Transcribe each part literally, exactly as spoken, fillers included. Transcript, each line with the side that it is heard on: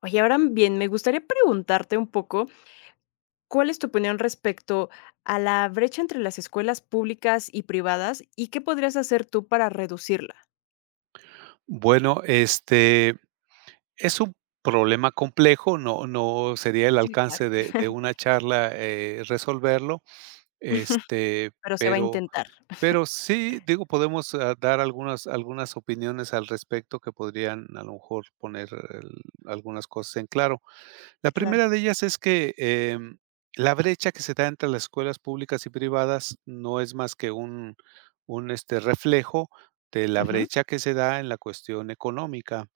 left: Oye, ahora bien, me gustaría preguntarte un poco, ¿cuál es tu opinión respecto a la brecha entre las escuelas públicas y privadas y qué podrías hacer tú para reducirla?
right: Bueno, este, es un problema complejo, no no sería el
left: Sí, claro.
right: alcance de de una charla, eh, resolverlo. este,
left: Pero se va a
right: pero
left: intentar.
right: pero sí, digo, podemos, ah, dar algunas algunas opiniones al respecto que podrían, a lo mejor, poner el algunas cosas en claro. La primera
left: Claro.
right: de ellas es que, em, la brecha que se da entre las escuelas públicas y privadas no es más que un un, este, reflejo de la
left: Ujú,
right: brecha que se da en la cuestión económica.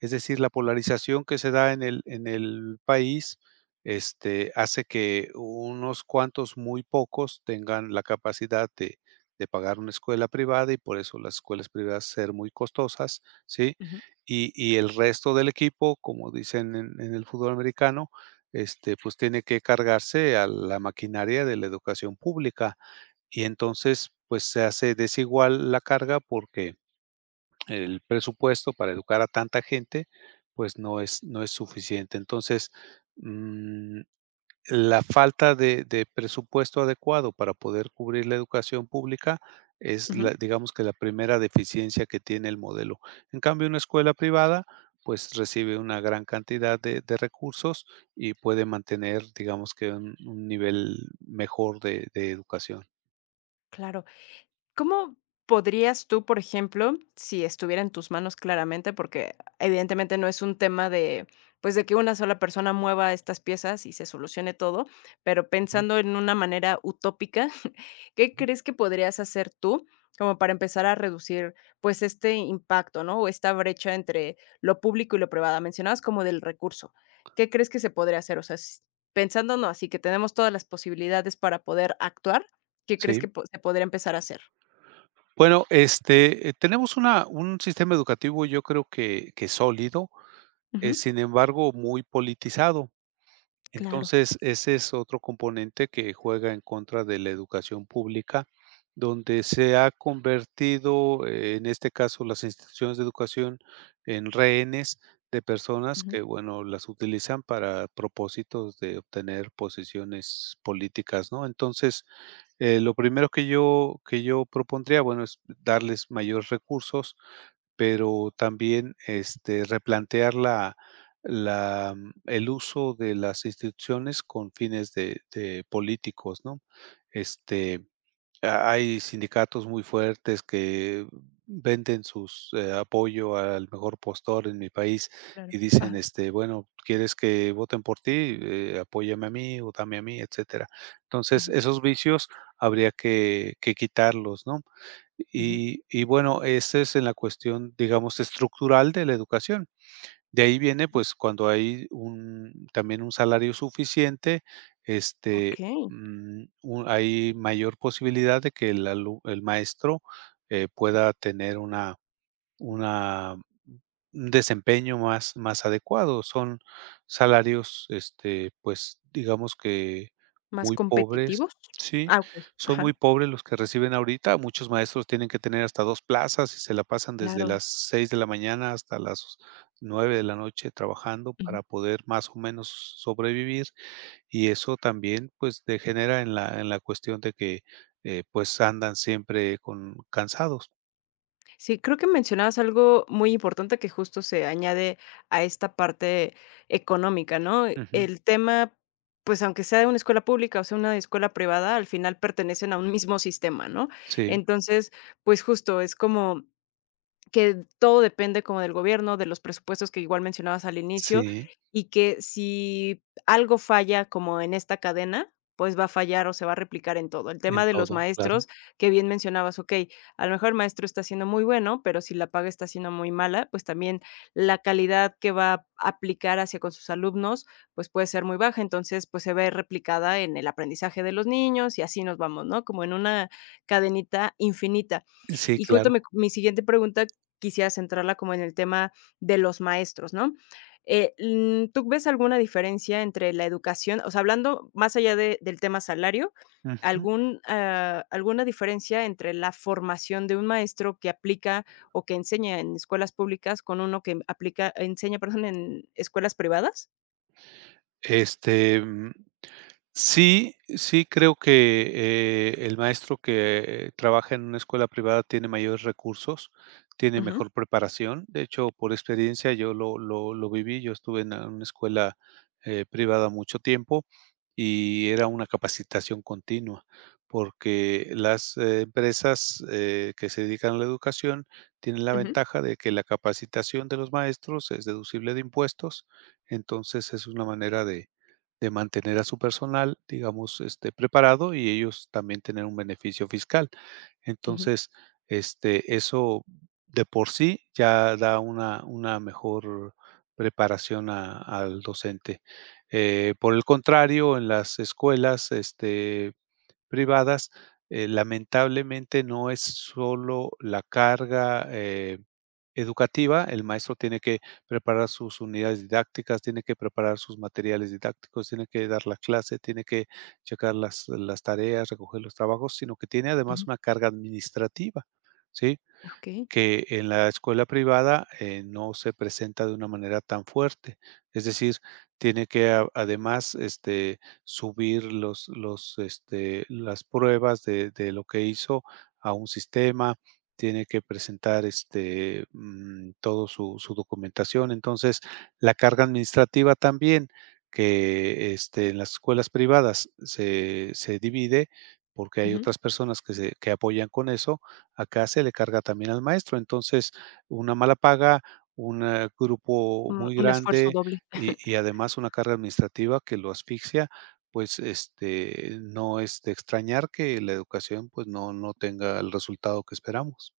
right: Es decir, la polarización que se da en el en el país, este, hace que unos cuantos, muy pocos, tengan la capacidad de de pagar una escuela privada y por eso las escuelas privadas ser muy costosas, ¿sí?
left: ujú,
right: Y y el resto del equipo, como dicen en en el fútbol americano, este, pues, tiene que cargarse a la maquinaria de la educación pública. Y entonces, pues, se hace desigual la carga porque el presupuesto para educar a tanta gente, pues no es no es suficiente. Entonces, mm, la falta de de presupuesto adecuado para poder cubrir la educación pública es la
left: ujú,
right: digamos que la primera deficiencia que tiene el modelo. En cambio, una escuela privada, pues recibe una gran cantidad de de recursos y puede mantener, digamos que un un nivel mejor de de educación.
left: claro. ¿Cómo podrías tú, por ejemplo, si estuviera en tus manos claramente? Porque evidentemente no es un tema de, pues, de que una sola persona mueva estas piezas y se solucione todo, pero
right: Ujú,
left: pensando en una manera utópica, ¿qué
right: ujú.
left: crees que podrías hacer tú como para empezar a reducir, pues, este impacto? ¿No? O esta brecha entre lo público y lo privado. Mencionabas como del recurso. ¿Qué crees que se podría hacer? O sea, s- pensando, no, así que tenemos todas las posibilidades para poder actuar, ¿qué crees
right: Sí.
left: que po- se podría empezar a hacer?
right: Bueno, este, eh, tenemos una un sistema educativo, yo creo que que sólido, eh,
left: Ujú.
right: sin embargo, muy politizado.
left: Claro.
right: Entonces, ese es otro componente que juega en contra de la educación pública, donde se ha convertido, eh, en este caso, las instituciones de educación en rehenes de personas
left: Ujú.
right: que, bueno, las utilizan para propósitos de obtener posiciones políticas, ¿no? Entonces, eh, lo primero que yo que yo propondría, bueno, es darles mayores recursos, pero también, este, replantear la la mm, el uso de las instituciones con fines de de políticos, ¿no? Este, ha hay sindicatos muy fuertes que venden sus, eh, apoyo al mejor postor en mi país
left: Claro.
right: y dicen,
left: Ajá.
right: este, bueno, ¿quieres que voten por ti? Eh, apóyame a mí, votame a mí, etcétera. Entonces,
left: Ujú,
right: esos vicios habría que que quitarlos, ¿no?
left: ujú,
right: Y y bueno, esa es en la cuestión, digamos, estructural de la educación. De ahí viene,
left: ujú,
right: pues, cuando hay un también un salario suficiente, este,
left: okey,
right: mm, u hay mayor posibilidad de que el alu el maestro, eh, pueda tener una una un desempeño más más adecuado. Son salarios, este, pues, digamos que
left: ¿más
right: muy pobres,
left: competitivos?
right: sí,
left: Ah, okey,
right: son muy
left: ajá.
right: pobres los que reciben ahorita. Muchos maestros tienen que tener hasta dos plazas y se la pasan desde
left: Claro.
right: las seis de la mañana hasta las nueve de la noche trabajando
left: Ujú.
right: para poder más o menos sobrevivir, y eso también, pues, degenera en la en la cuestión de que, eh, pues, andan siempre con cansados.
left: Sí, creo que mencionabas algo muy importante que justo se añade a esta parte económica, ¿no?
right: Ujú.
left: El tema, pues, aunque sea de una escuela pública o sea una escuela privada, al final pertenecen a un mismo sistema, ¿no?
right: Sí,
left: Entonces, pues, justo es como que todo depende como del gobierno, de los presupuestos que igual mencionabas al inicio,
right: sí.
left: y que si algo falla como en esta cadena, pues va a fallar o se va a replicar en todo. El
right: En
left: tema de los
right: todo, claro.
left: maestros, que bien mencionabas, okey, a lo mejor el maestro está siendo muy bueno, pero si la paga está siendo muy mala, pues también la calidad que va a aplicar hacia con sus alumnos, pues puede ser muy baja. Entonces, pues se ve replicada en el aprendizaje de los niños y así nos vamos, ¿no? Como en una cadenita infinita.
right: Sí,
left: Y justo
right: claro.
left: me mi siguiente pregunta quisiera centrarla como en el tema de los maestros, ¿no? Eh, mm, ¿tú ves alguna diferencia entre la educación? O sea, hablando más allá de- del tema salario,
right: Ujú.
left: algún, ah, alguna diferencia entre la formación de un maestro que aplica o que enseña en escuelas públicas con uno que aplica, enseña, perdón, en escuelas privadas?
right: Este, mm, Sí, sí creo que, eh, el maestro que trabaja en una escuela privada tiene mayores recursos, tiene
left: Ujú,
right: mejor preparación. De hecho, por experiencia yo lo lo lo viví. Yo estuve en una escuela, eh, privada mucho tiempo y era una capacitación continua, porque las, eh, empresas, eh, que se dedican a la educación tienen la
left: ujú,
right: ventaja de que la capacitación de los maestros es deducible de impuestos, entonces es una manera de de mantener a su personal, digamos, este, preparado y ellos también tener un beneficio fiscal.
left: ujú,
right: Entonces, este, eso de por sí ya da una, una mejor preparación a- al docente. Eh, por el contrario, en las escuelas, este, privadas, eh, lamentablemente no es solo la carga, eh, educativa, el maestro tiene que preparar sus unidades didácticas, tiene que preparar sus materiales didácticos, tiene que dar la clase, tiene que checar las, las tareas, recoger los trabajos, sino que tiene además
left: ujú,
right: una carga administrativa, ¿sí?
left: okey,
right: Que en la escuela privada, eh, no se presenta de una manera tan fuerte. Es decir, tiene que a- además, este, subir los, los, este, las pruebas de, de lo que hizo a un sistema, tiene que presentar, este, mm, todo su, su documentación. Entonces, la carga administrativa también, que, este, en las escuelas privadas se, se divide porque hay
left: ujú.
right: otras personas que, se, que apoyan con eso. Acá se le carga también al maestro. Entonces, una mala paga, un, eh, grupo
left: Un
right: muy
left: un esfuerzo
right: grande
left: doble.
right: y y además una carga administrativa que lo asfixia, pues, este, no es de extrañar que la educación, pues, no no tenga el resultado que esperamos.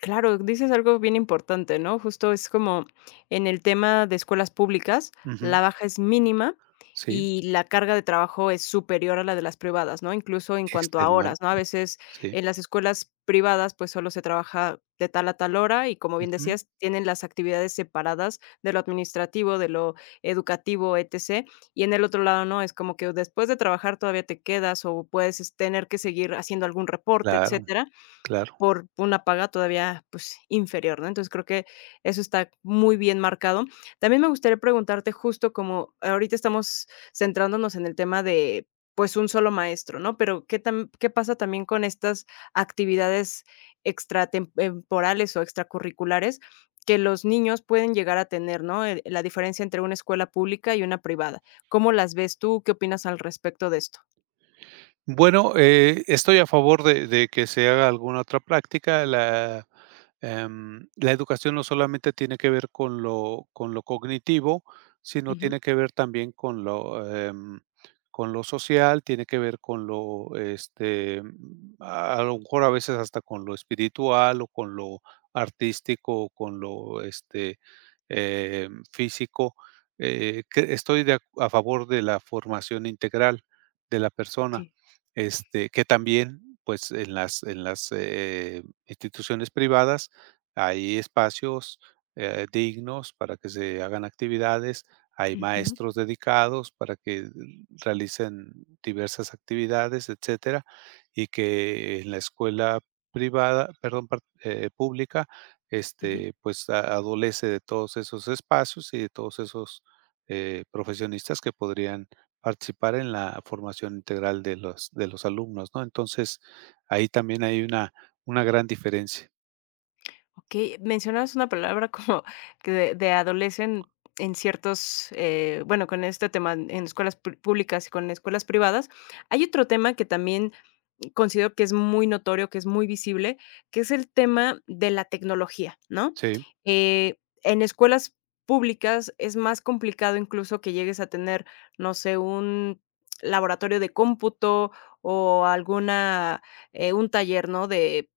left: Claro, dices algo bien importante, ¿no? Justo es como en el tema de escuelas públicas,
right: Ujú.
left: la baja es mínima
right: Sí,
left: y la carga de trabajo es superior a la de las privadas, ¿no? Incluso en cuanto a horas, ¿no?
right: extenuante,
left: A veces
right: sí.
left: en las escuelas privadas pues solo se trabaja de tal a tal hora y como bien
right: Ujú.
left: decías, tienen las actividades separadas de lo administrativo, de lo educativo, etcétera. Y en el otro lado, ¿no? Es como que después de trabajar todavía te quedas o puedes es, tener que seguir haciendo algún reporte,
right: Claro,
left: etc.,
right: claro.
left: por una paga todavía, pues, inferior, ¿no? Entonces, creo que eso está muy bien marcado. También me gustaría preguntarte justo como ahorita estamos centrándonos en el tema de, pues, un solo maestro, ¿no? Pero, ¿qué tam qué pasa también con estas actividades extratemporales o extracurriculares que los niños pueden llegar a tener, ¿no? Eh, la diferencia entre una escuela pública y una privada. ¿Cómo las ves tú? ¿Qué opinas al respecto de esto?
right: Bueno, eh, estoy a favor de de que se haga alguna otra práctica. La, em, la educación no solamente tiene que ver con lo con lo cognitivo, sino
left: Ujú.
right: tiene que ver también con lo, em, con lo social, tiene que ver con lo, este, a lo mejor a veces hasta con lo espiritual o con lo artístico o con lo, este, em, físico. Eh, que estoy de ac- a favor de la formación integral de la persona.
left: Okey.
right: Este, que también, pues, en las en las, eh, instituciones privadas hay espacios, eh, dignos para que se hagan actividades, hay
left: Ujú,
right: maestros dedicados para que realicen diversas actividades, etcétera, y que en la escuela privada, perdón, par eh, pública,
left: ujú.
right: este, pues, a adolece de todos esos espacios y de todos esos, eh, profesionistas que podrían participar en la formación integral de los de los alumnos, ¿no? Entonces, ahí también hay una una gran diferencia.
left: Okey, mencionabas una palabra como que de de adolecen en ciertos, eh, bueno, con este tema en en escuelas pu públicas y con escuelas privadas. Hay otro tema que también considero que es muy notorio, que es muy visible, que es el tema de la tecnología, ¿no?
right: Sí,
left: Eh, en escuelas públicas es más complicado incluso que llegues a tener, no sé, un laboratorio de cómputo o alguna, eh, un taller, ¿no? De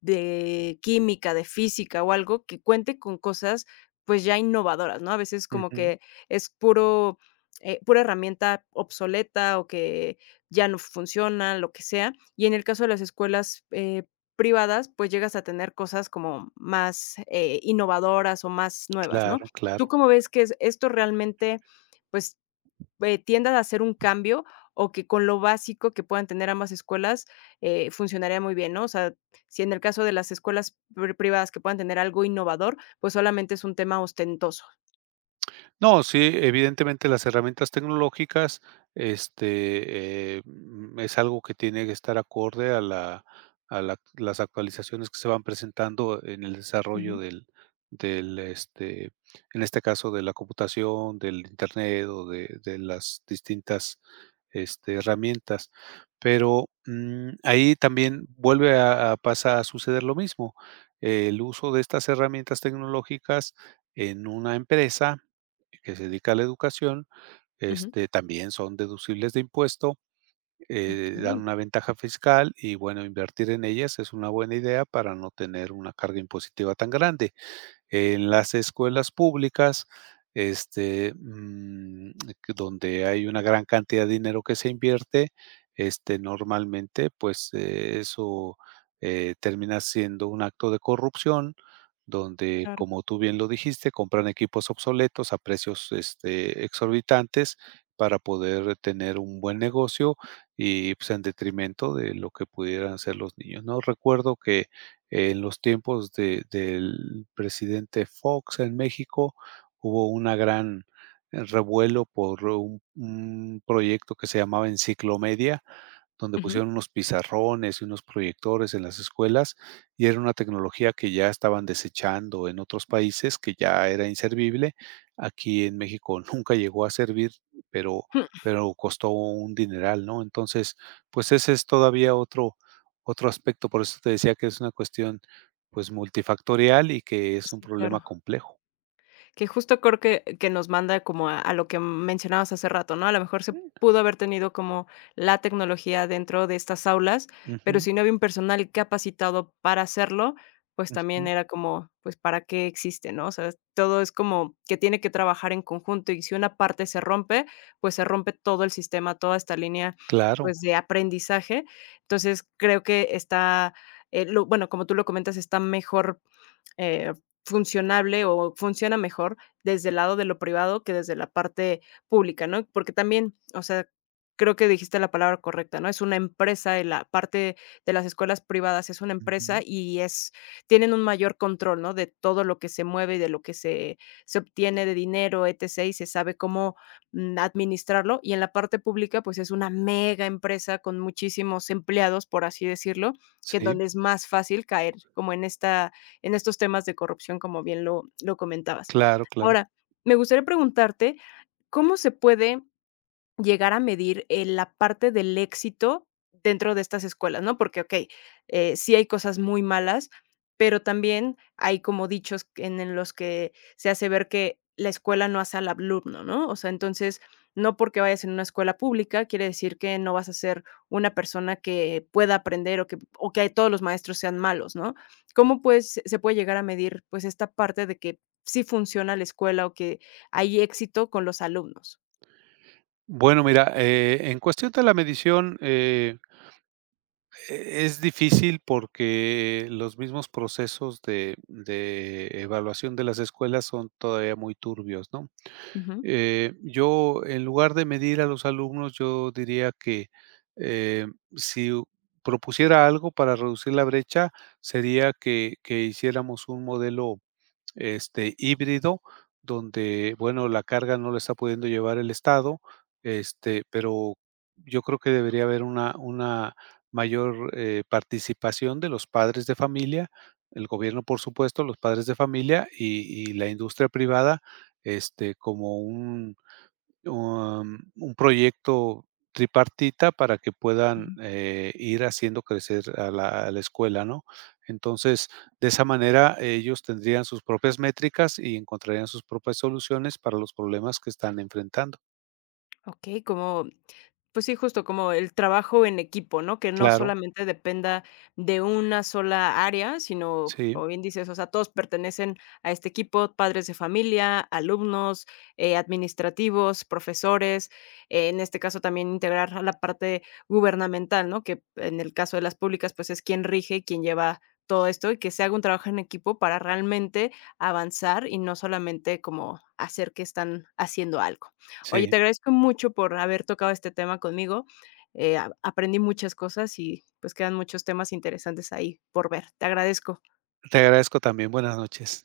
left: de química, de física o algo que cuente con cosas, pues, ya innovadoras, ¿no? A veces como
right: ujú,
left: que es puro, eh, pura herramienta obsoleta o que ya no funciona, lo que sea. Y en el caso de las escuelas, eh, privadas, pues, llegas a tener cosas como más, eh, innovadoras o más nuevas, ¿no?
right: claro,
left: ¿Tú
right: claro.
left: cómo ves que es esto realmente? Pues, eh, ¿tiendas a hacer un cambio o que con lo básico que puedan tener ambas escuelas eh, funcionaría muy bien? ¿No? O sea, si en el caso de las escuelas pri- privadas que puedan tener algo innovador, pues solamente es un tema ostentoso.
right: No, sí, evidentemente las herramientas tecnológicas, este, eh, mm, es algo que tiene que estar acorde a la a la las actualizaciones que se van presentando en el desarrollo
left: Ujú,
right: del del, este, en este caso, de la computación, del Internet o de de las distintas, este, herramientas. Pero, mm, ahí también vuelve a a pasa a suceder lo mismo. El uso de estas herramientas tecnológicas en una empresa, que se dedica a la educación,
left: ujú.
right: este, también son deducibles de impuesto,
left: Ok,
right: eh, dan una ventaja fiscal y, bueno, invertir en ellas es una buena idea para no tener una carga impositiva tan grande. En las escuelas públicas, este, mm, que donde hay una gran cantidad de dinero que se invierte, este, normalmente, pues, eh, eso, eh, termina siendo un acto de corrupción, donde,
left: claro.
right: como tú bien lo dijiste, compran equipos obsoletos a precios, este, exorbitantes para poder tener un buen negocio y, pues, en detrimento de lo que pudieran ser los niños, ¿no? Recuerdo que en los tiempos de del presidente Fox en México, hubo una gran, eh, revuelo por un un proyecto que se llamaba Enciclomedia, donde
left: Ujú.
right: pusieron unos pizarrones y unos proyectores en las escuelas, y era una tecnología que ya estaban desechando en otros países, que ya era inservible. Aquí en México nunca llegó a servir, pero pero costó un dineral, ¿no? Entonces, pues ese es todavía otro otro aspecto, por eso te decía que es una cuestión, pues, multifactorial y que es un
left: Sí,
right: problema
left: claro.
right: complejo.
left: Que justo creo que que nos manda como a a lo que mencionabas hace rato, ¿no? A lo mejor se pudo haber tenido como la tecnología dentro de estas aulas, pero
right: Ujú,
left: si no había un personal capacitado para hacerlo, pues también
right: ujú,
left: era como, pues, ¿para qué existe? ¿No? O sea, todo es como que tiene que trabajar en conjunto y si una parte se rompe, pues se rompe todo el sistema, toda esta línea,
right: claro,
left: pues, de aprendizaje. Entonces, creo que está, eh, lo bueno, como tú lo comentas, está mejor eh, funcionable o funciona mejor desde el lado de lo privado que desde la parte pública, ¿no? Porque también, o sea, creo que dijiste la palabra correcta, ¿no? Es una empresa, en la parte de las escuelas privadas es una
right: ujú,
left: empresa y es, tienen un mayor control, ¿no? De todo lo que se mueve, y de lo que se, se obtiene de dinero, etcétera. Y se sabe cómo mm, administrarlo. Y en la parte pública, pues es una mega empresa con muchísimos empleados, por así decirlo, que en
right: sí,
left: donde es más fácil caer como en esta en estos temas de corrupción, como bien lo lo comentabas.
right: claro, claro.
left: Ahora, me gustaría preguntarte, ¿cómo se puede llegar a medir, eh, la parte del éxito dentro de estas escuelas? ¿No? Porque, okey, eh, sí hay cosas muy malas, pero también hay como dichos en en los que se hace ver que la escuela no hace al alumno, ¿no? O sea, entonces, no porque vayas en una escuela pública quiere decir que no vas a ser una persona que pueda aprender o que o que todos los maestros sean malos, ¿no? ¿Cómo, pues, se puede llegar a medir, pues, esta parte de que sí funciona la escuela o que hay éxito con los alumnos?
right: Bueno, mira, eh, en cuestión de la medición, eh, e- es difícil porque los mismos procesos de, de evaluación de las escuelas son todavía muy turbios, ¿no?
left: Ujú.
right: Eh, yo, en lugar de medir a los alumnos, yo diría que eh, si u- propusiera algo para reducir la brecha, sería que, que hiciéramos un modelo, este, híbrido, donde, bueno, la carga no la está pudiendo llevar el Estado, este, pero yo creo que debería haber una una mayor, eh, participación de los padres de familia, el gobierno, por supuesto, los padres de familia y y la industria privada, este, como un Um, un proyecto tripartita para que puedan, eh, ir haciendo crecer a la a la escuela, ¿no? Entonces, de esa manera, ellos tendrían sus propias métricas y encontrarían sus propias soluciones para los problemas que están enfrentando.
left: Okey, como, pues sí, justo como el trabajo en equipo, ¿no? Que no
right: Claro,
left: solamente dependa de una sola área, sino,
right: sí,
left: como bien dices, o sea, todos pertenecen a este equipo, padres de familia, alumnos, eh, administrativos, profesores, eh, en este caso también integrar a la parte gubernamental, ¿no? Que en el caso de las públicas, pues es quien rige y quien lleva todo esto y que se haga un trabajo en equipo para realmente avanzar y no solamente como hacer que están haciendo algo. Oye,
right: sí.
left: te agradezco mucho por haber tocado este tema conmigo. Eh, a aprendí muchas cosas y, pues, quedan muchos temas interesantes ahí por ver. Te agradezco.
right: Te agradezco también. Buenas noches.